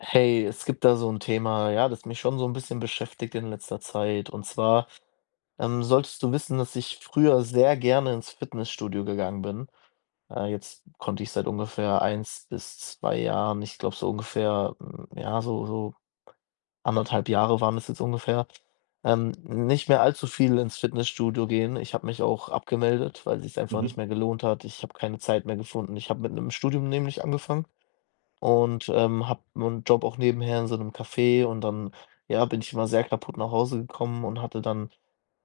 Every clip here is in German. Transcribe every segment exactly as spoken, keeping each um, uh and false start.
Hey, es gibt da so ein Thema, ja, das mich schon so ein bisschen beschäftigt in letzter Zeit. Und zwar, ähm, solltest du wissen, dass ich früher sehr gerne ins Fitnessstudio gegangen bin. Äh, jetzt konnte ich seit ungefähr eins bis zwei Jahren, ich glaube so ungefähr, hm, ja, so so anderthalb Jahre waren es jetzt ungefähr, ähm, nicht mehr allzu viel ins Fitnessstudio gehen. Ich habe mich auch abgemeldet, weil sich's einfach nicht Mhm. mehr gelohnt hat. Ich habe keine Zeit mehr gefunden. Ich habe mit einem Studium nämlich angefangen. Und, ähm, habe 'nen Job auch nebenher in so einem Café, und dann, ja, bin ich immer sehr kaputt nach Hause gekommen und hatte dann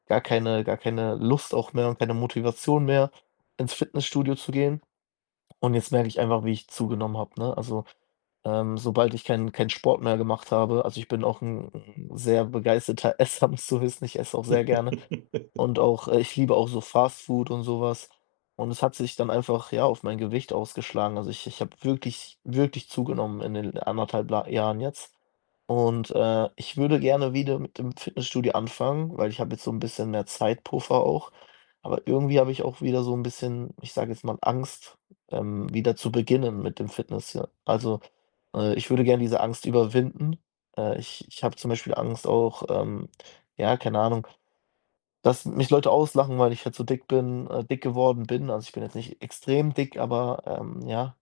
gar keine gar keine Lust auch mehr und keine Motivation mehr, ins Fitnessstudio zu gehen. Und jetzt merke ich einfach, wie ich zugenommen habe, ne? Also, ähm, sobald ich keinen keinen Sport mehr gemacht habe, also, ich bin auch ein 'n sehr begeisterter Esser, musst du wissen. Ich esse auch sehr gerne, und auch äh, ich liebe auch so Fast Food und sowas. Und es hat sich dann einfach, ja, auf mein Gewicht ausgeschlagen. Also, ich ich habe wirklich wirklich zugenommen in den anderthalb La Jahren jetzt. Und, äh, ich würde gerne wieder mit dem Fitnessstudio anfangen, weil ich habe jetzt so ein bisschen mehr Zeitpuffer auch. Aber irgendwie habe ich auch wieder so ein bisschen, ich sage jetzt mal, Angst, ähm, wieder zu beginnen mit dem Fitness, ja. Also, äh, ich würde gerne diese Angst überwinden. Äh, ich ich habe zum Beispiel Angst auch, ähm, ja, keine Ahnung, dass mich Leute auslachen, weil ich halt so dick bin, äh, dick geworden bin. Also, ich bin jetzt nicht extrem dick, aber, ähm, ja,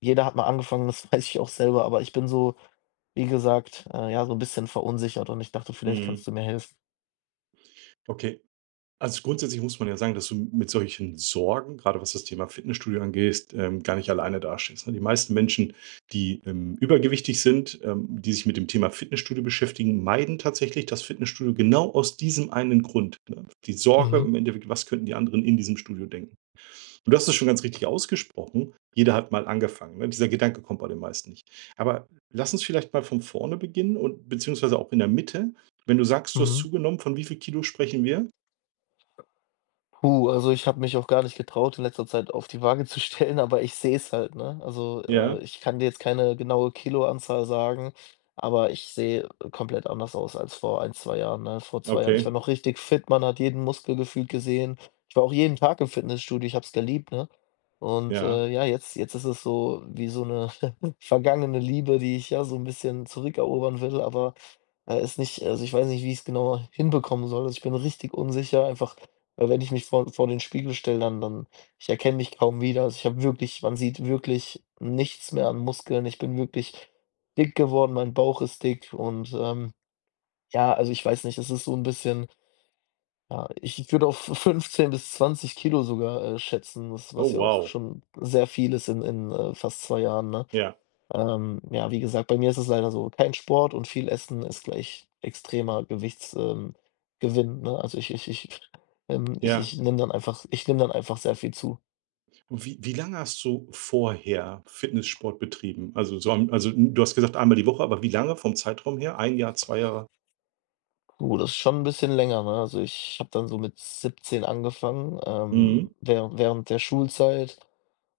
jeder hat mal angefangen, das weiß ich auch selber, aber ich bin so, wie gesagt, äh, ja, so ein bisschen verunsichert und ich dachte, vielleicht Mhm. kannst du mir helfen. Okay. Also, grundsätzlich muss man ja sagen, dass du mit solchen Sorgen, gerade was das Thema Fitnessstudio angeht, ähm, gar nicht alleine dastehst, ne? Die meisten Menschen, die, ähm, übergewichtig sind, ähm, die sich mit dem Thema Fitnessstudio beschäftigen, meiden tatsächlich das Fitnessstudio genau aus diesem einen Grund, ne? Die Sorge Mhm, im Endeffekt: „Was könnten die anderen in diesem Studio denken?“ Und du hast es schon ganz richtig ausgesprochen. Jeder hat mal angefangen, ne? Dieser Gedanke kommt bei den meisten nicht. Aber lass uns vielleicht mal von vorne beginnen und beziehungsweise auch in der Mitte. Wenn du sagst, du hast mhm. zugenommen, von wie viel Kilo sprechen wir? Puh, also ich habe mich auch gar nicht getraut, in letzter Zeit auf die Waage zu stellen, aber ich sehe es halt, ne? Also, Ja, äh, ich kann dir jetzt keine genaue Kiloanzahl sagen, aber ich sehe äh, komplett anders aus als vor ein, zwei Jahren, ne? Vor zwei Jahren, ich okay, war noch richtig fit, man hat jeden Muskel gefühlt gesehen. Ich war auch jeden Tag im Fitnessstudio, ich habe es geliebt, ne? Und, ja. äh, ja, jetzt jetzt ist es so wie so eine vergangene Liebe, die ich, ja, so ein bisschen zurückerobern will, aber, äh, es nicht, also, ich weiß nicht, wie ich es genau hinbekommen soll. Also, ich bin richtig unsicher, einfach weil wenn ich mich vor vor den Spiegel stelle, dann dann ich erkenne mich kaum wieder. Also, ich habe wirklich, man sieht wirklich nichts mehr an Muskeln. Ich bin wirklich dick geworden, mein Bauch ist dick und, ähm, ja, also, ich weiß nicht, es ist so ein bisschen, ja, ich ich würde auf fünfzehn bis zwanzig Kilo sogar, äh, schätzen, was Oh, was ja auch wow. schon sehr viel ist in in, äh, fast zwei Jahren, ne? Ja, Ähm, ja, wie gesagt, bei mir ist es leider so, kein Sport und viel Essen ist gleich extremer Gewichtsgewinn. ähm, Gewinn, ne? Also, ich ich ich ähm, ich ja. ich nehme dann einfach ich nehme dann einfach sehr viel zu. Und wie, wie lange hast du vorher Fitnesssport betrieben? Also, so, am- also du hast gesagt einmal die Woche, aber wie lange vom Zeitraum her? Ein Jahr, zwei Jahre? Uh, das ist schon ein bisschen länger, ne? Also, ich habe dann so mit siebzehn angefangen, ähm, Mhm. während während der Schulzeit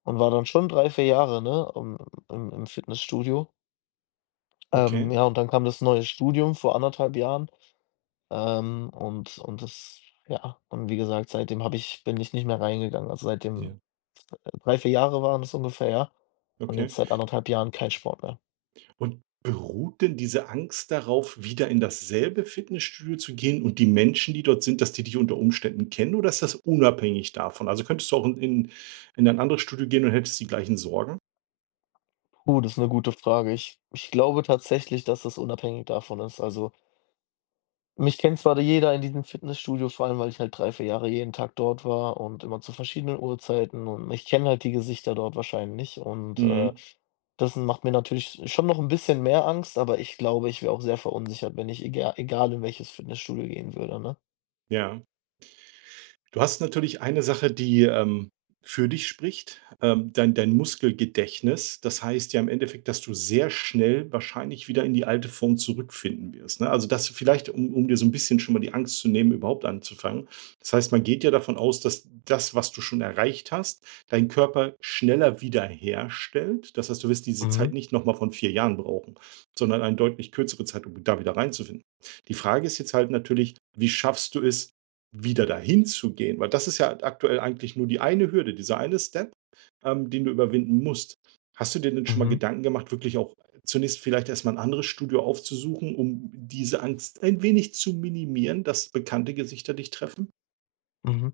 und war dann schon drei vier Jahre, ne, im im im Fitnessstudio. Ähm, Okay. Ja, und dann kam das neue Studium vor anderthalb Jahren. Ähm, und und das Ja, und wie gesagt, seitdem habe ich bin ich nicht mehr reingegangen. Also, Ja. seitdem, äh, drei, vier Jahre waren es ungefähr, ja. Und Okay. jetzt seit anderthalb Jahren kein Sport mehr. Und beruht denn diese Angst darauf, wieder in dasselbe Fitnessstudio zu gehen und die Menschen, die dort sind, dass die dich unter Umständen kennen, oder ist das unabhängig davon? Also könntest du auch in in in ein anderes Studio gehen und hättest die gleichen Sorgen? Puh, das ist eine gute Frage. Ich ich glaube tatsächlich, dass das unabhängig davon ist. Also, mich kennt zwar jeder in diesem Fitnessstudio, vor allem, weil ich halt drei vier Jahre jeden Tag dort war und immer zu verschiedenen Uhrzeiten, und ich kenne halt die Gesichter dort wahrscheinlich und, äh, Mhm. das macht mir natürlich schon noch ein bisschen mehr Angst, aber ich glaube, ich wäre auch sehr verunsichert, wenn ich egal egal in welches Fitnessstudio gehen würde, ne? Ja. Du hast natürlich eine Sache, die, ähm, für dich spricht, ähm, dein dein Muskelgedächtnis. Das heißt ja im Endeffekt, dass du sehr schnell wahrscheinlich wieder in die alte Form zurückfinden wirst, ne? Also, das vielleicht, um um dir so ein bisschen schon mal die Angst zu nehmen, überhaupt anzufangen. Das heißt, man geht ja davon aus, dass das, was du schon erreicht hast, dein Körper schneller wiederherstellt. Das heißt, du wirst diese Zeit Mhm, nicht noch mal von vier Jahren brauchen, sondern eine deutlich kürzere Zeit, um da wieder reinzufinden. Die Frage ist jetzt halt natürlich: Wie schaffst du es wieder dahin zu gehen, weil das ist ja aktuell eigentlich nur die eine Hürde, dieser eine Step, ähm, den du überwinden musst. Hast du dir denn schon mal mhm. Gedanken gemacht, wirklich auch zunächst vielleicht erst mal 'n anderes Studio aufzusuchen, um diese Angst ein wenig zu minimieren, dass bekannte Gesichter dich treffen? Mhm.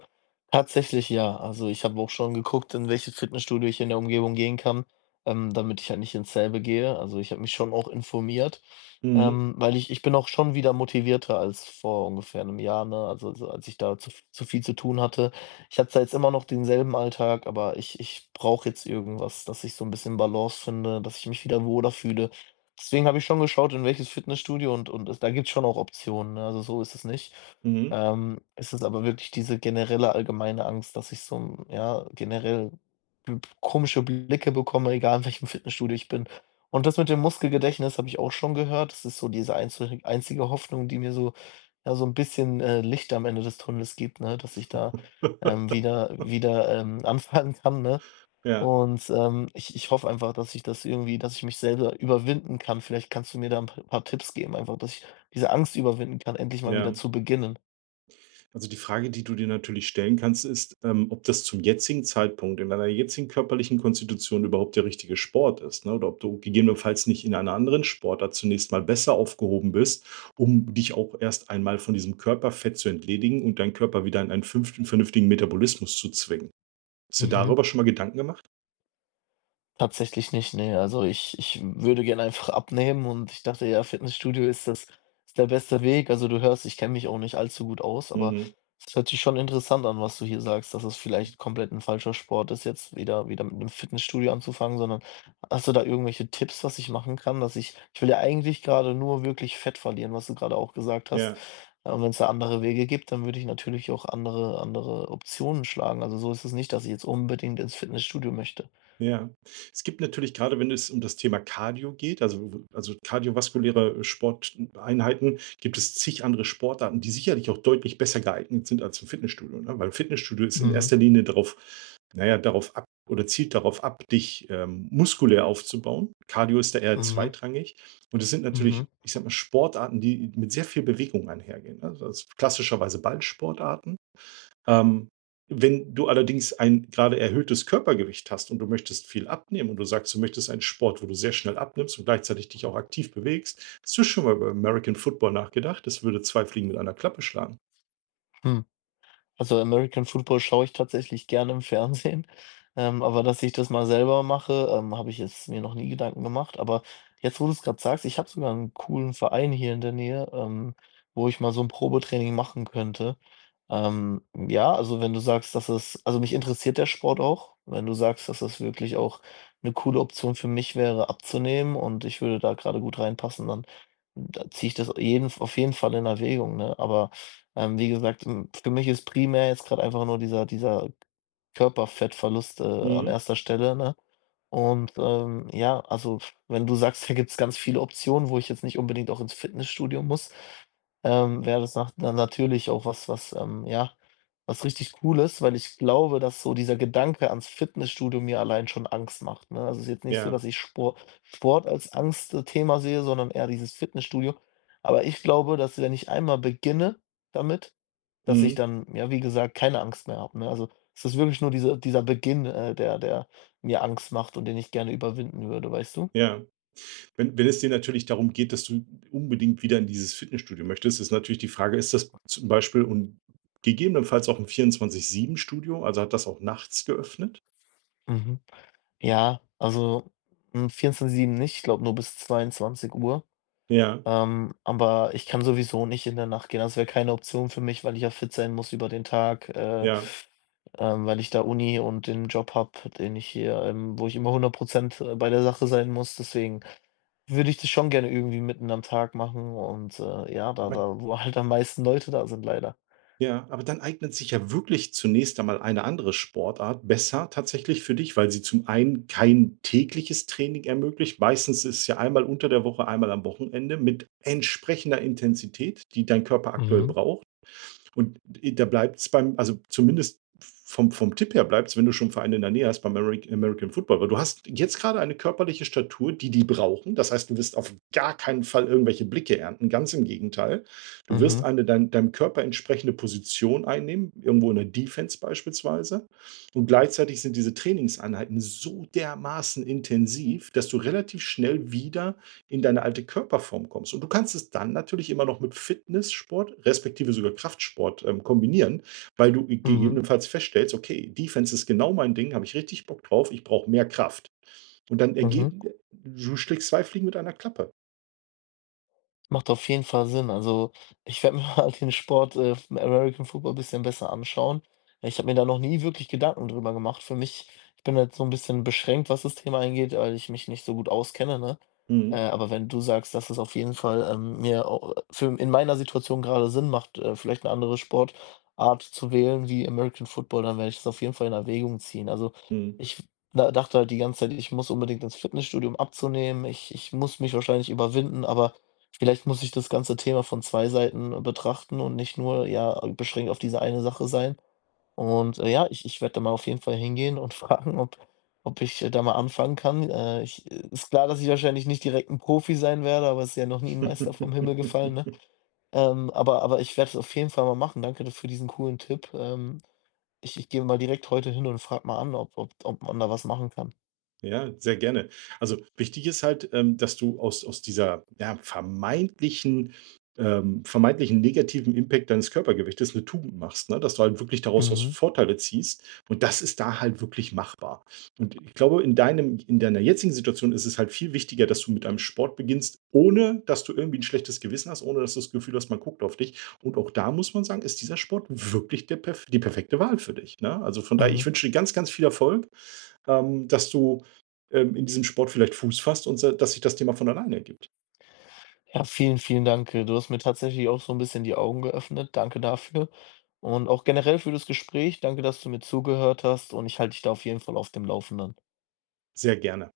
Tatsächlich ja. Also, ich habe auch schon geguckt, in welches Fitnessstudio ich in der Umgebung gehen kann, ähm, damit ich halt nicht ins selbe gehe. Also, ich habe mich schon auch informiert, Mhm, ähm, weil ich ich bin auch schon wieder motivierter als vor ungefähr einem Jahr, ne? Also, so als ich da zu v zu viel zu tun hatte. Ich hatte zwar jetzt immer noch denselben Alltag, aber ich ich brauche jetzt irgendwas, dass ich so ein bisschen Balance finde, dass ich mich wieder wohler fühle. Deswegen habe ich schon geschaut, in welches Fitnessstudio, und und es da gibt's schon auch Optionen, ne? Also, so ist es nicht. mhm. Ähm, es ist aber wirklich diese generelle allgemeine Angst, dass ich so 'n ja, generell b komische Blicke bekomme, egal in welchem Fitnessstudio ich bin. Und das mit dem Muskelgedächtnis habe ich auch schon gehört. Das ist so diese einzige einzige Hoffnung, die mir so, ja, so ein bisschen, äh, Licht am Ende des Tunnels gibt, ne, dass ich da, ähm, wieder wieder, ähm, anfangen kann, ne? Ja, Und, ähm, ich ich hoffe einfach, dass ich das irgendwie dass ich mich selber überwinden kann. Vielleicht kannst du mir da ein p paar Tipps geben, einfach, dass ich diese Angst überwinden kann, endlich mal wieder ja. zu beginnen. Also die Frage, die du dir natürlich stellen kannst, ist, ähm, ob das zum jetzigen Zeitpunkt in deiner jetzigen körperlichen Konstitution überhaupt der richtige Sport ist, ne? Oder ob du gegebenenfalls nicht in einer anderen Sportart zunächst mal besser aufgehoben bist, um dich auch erst einmal von diesem Körperfett zu entledigen und deinen Körper wieder in einen fünften vernünftigen Metabolismus zu zwingen. Hast du Mhm. darüber schon mal Gedanken gemacht? Tatsächlich nicht, ne. Also, ich ich würde gerne einfach abnehmen und ich dachte, ja, Fitnessstudio ist das ist der beste Weg. Also, du hörst, ich kenne mich auch nicht allzu gut aus, aber Mhm. es hört sich schon interessant an, was du hier sagst, dass es vielleicht komplett ein falscher Sport ist, jetzt wieder wieder mit 'nem Fitnessstudio anzufangen, sondern hast du da irgendwelche Tipps, was ich machen kann, dass ich ich will ja eigentlich gerade nur wirklich Fett verlieren, was du gerade auch gesagt hast. Ja. Äh, und wenn es da andere Wege gibt, dann würde ich natürlich auch andere andere Optionen schlagen. Also, so ist es nicht, dass ich jetzt unbedingt ins Fitnessstudio möchte. Ja. Es gibt natürlich gerade, wenn es um das Thema Cardio geht, also also kardiovaskuläre äh, Sporteinheiten, gibt es zig andere Sportarten, die sicherlich auch deutlich besser geeignet sind als im Fitnessstudio, ne? Weil Fitnessstudio ist in Mhm. erster Linie darauf, naja, darauf ab, oder zielt darauf ab, dich, ähm, muskulär aufzubauen. Cardio ist da eher Mhm. zweitrangig. Und es sind Mhm. natürlich, ich sag mal, Sportarten, die mit sehr viel Bewegung einhergehen, ne? Also, klassischerweise Ballsportarten. Ähm, wenn du allerdings ein gerade erhöhtes Körpergewicht hast und du möchtest viel abnehmen und du sagst, du möchtest einen Sport, wo du sehr schnell abnimmst und gleichzeitig dich auch aktiv bewegst, hast du schon mal über American Football nachgedacht? Das würde zwei Fliegen mit einer Klappe schlagen. Mhm. Also, American Football schaue ich tatsächlich gerne im Fernsehen, ähm, aber dass ich das mal selber mache, ähm, habe ich jetzt mir noch nie Gedanken gemacht. Aber jetzt, wo du es gerade sagst, ich habe sogar einen coolen Verein hier in der Nähe, ähm, wo ich mal so ein Probetraining machen könnte. Ähm, ja, also, wenn du sagst, dass es also, mich interessiert der Sport auch. Wenn du sagst, dass das wirklich auch eine coole Option für mich wäre, abzunehmen und ich würde da gerade gut reinpassen, dann da ziehe ich das jeden auf jeden Fall in Erwägung, ne? Aber ähm, wie gesagt, hm, für mich ist primär jetzt gerade einfach nur dieser dieser Körperfettverlust, äh, an Mhm. erster Stelle, ne? Und, ähm, ja, also, wenn du sagst, da gibt's ganz viele Optionen, wo ich jetzt nicht unbedingt auch ins Fitnessstudio muss, ähm, wäre das nach na natürlich auch was, was, ähm, ja, was richtig cool ist, weil ich glaube, dass so dieser Gedanke ans Fitnessstudio mir allein schon Angst macht, ne? Also, es ist jetzt nicht so, Ja. dass ich Spor Sport als Angstthema sehe, sondern eher dieses Fitnessstudio. Aber ich glaube, dass wenn ich einmal beginne damit, dass ich Mhm. dann, ja, wie gesagt, keine Angst mehr habe, ne? Also, es ist wirklich nur diese dieser Beginn, äh, der, der mir Angst macht und den ich gerne überwinden würde, weißt du? Ja. Wenn, wenn es dir natürlich darum geht, dass du unbedingt wieder in dieses Fitnessstudio möchtest, ist natürlich die Frage, ist das zum Beispiel und gegebenenfalls auch ein vierundzwanzig sieben Studio, also hat das auch nachts geöffnet? Mhm. Ja, also, hm, vierundzwanzig sieben nicht, ich glaube nur bis zweiundzwanzig Uhr. Ja, Ähm, aber ich kann sowieso nicht in der Nacht gehen. Das wäre keine Option für mich, weil ich ja fit sein muss über den Tag, äh, ja. ähm, weil ich da Uni und den Job habe, den ich hier, ähm wo ich immer hundert bei der Sache sein muss. Deswegen würde ich das schon gerne irgendwie mitten am Tag machen und, äh, ja, da Aber da wo halt am meisten Leute da sind, leider. Ja, aber dann eignet sich ja wirklich zunächst einmal eine andere Sportart besser tatsächlich für dich, weil sie zum einen kein tägliches Training ermöglicht. Meistens ist es ja einmal unter der Woche, einmal am Wochenende mit entsprechender Intensität, die dein Körper aktuell Mhm. braucht. Und da bleibt es beim, also zumindest vom vom Tipp her bleibt es, wenn du schon Vereine in der Nähe hast, beim Ameri American Football, weil du hast jetzt gerade eine körperliche Statur, die die brauchen. Das heißt, du wirst auf gar keinen Fall irgendwelche Blicke ernten, ganz im Gegenteil. Du wirst Mhm, eine dein deinem Körper entsprechende Position einnehmen, irgendwo in der Defense beispielsweise. Und gleichzeitig sind diese Trainingseinheiten so dermaßen intensiv, dass du relativ schnell wieder in deine alte Körperform kommst. Und du kannst es dann natürlich immer noch mit Fitnesssport, respektive sogar Kraftsport, ähm, kombinieren, weil du mhm, gegebenenfalls feststellst, okay, Defense ist genau mein Ding, habe ich richtig Bock drauf, ich brauche mehr Kraft. Und dann mhm. ergeben du schlägst zwei Fliegen mit einer Klappe. Macht auf jeden Fall Sinn. Also, ich werde mir mal den Sport, äh, vom American Football ein bisschen besser anschauen. Ich habe mir da noch nie wirklich Gedanken drüber gemacht. Für mich Ich bin halt so ein bisschen beschränkt, was das Thema angeht, weil ich mich nicht so gut auskenne, ne? Äh, Mhm, Aber wenn du sagst, dass es auf jeden Fall, ähm, mir au für in meiner Situation gerade Sinn macht, äh, vielleicht eine andere Sportart zu wählen wie American Football, dann werde ich das auf jeden Fall in Erwägung ziehen. Also, mhm. ich da dachte halt die ganze Zeit, ich muss unbedingt ins Fitnessstudio, um abzunehmen. Ich ich muss mich wahrscheinlich überwinden, aber vielleicht muss ich das ganze Thema von zwei Seiten betrachten und nicht nur, ja, beschränkt auf diese eine Sache sein. Und, äh, ja, ich ich werde da mal auf jeden Fall hingehen und fragen, ob ob ich, äh, da mal anfangen kann. Äh, ich Ist klar, dass ich wahrscheinlich nicht direkt ein Profi sein werde, aber es ist ja noch nie ein Meister vom Himmel gefallen, ne? Ähm, aber aber ich werde es auf jeden Fall mal machen. Danke für diesen coolen Tipp. Ähm, ich ich gehe mal direkt heute hin und frage mal an, ob ob ob man da was machen kann. Ja, sehr gerne. Also wichtig ist halt, ähm, dass du aus, aus dieser ja, vermeintlichen, ähm, vermeintlichen negativen Impact deines Körpergewichtes eine Tugend machst, ne? Dass du halt wirklich daraus aus Mhm, Vorteile ziehst. Und das ist da halt wirklich machbar. Und ich glaube, in deinem, in deiner jetzigen Situation ist es halt viel wichtiger, dass du mit einem Sport beginnst, ohne dass du irgendwie ein schlechtes Gewissen hast, ohne dass du das Gefühl hast, man guckt auf dich. Und auch da muss man sagen, ist dieser Sport wirklich der, perf- die perfekte Wahl für dich. Ne? Also von daher, mhm. ich wünsche dir ganz, ganz viel Erfolg, ähm, dass du ähm, in diesem Sport vielleicht Fuß fasst und se- dass sich das Thema von alleine ergibt. Ja, vielen, vielen Dank. Äh, Du hast mir tatsächlich auch so ein bisschen die Augen geöffnet. Danke dafür und auch generell für das Gespräch. Danke, dass du mir zugehört hast, und ich halte dich da auf jeden Fall auf dem Laufenden. Sehr gerne.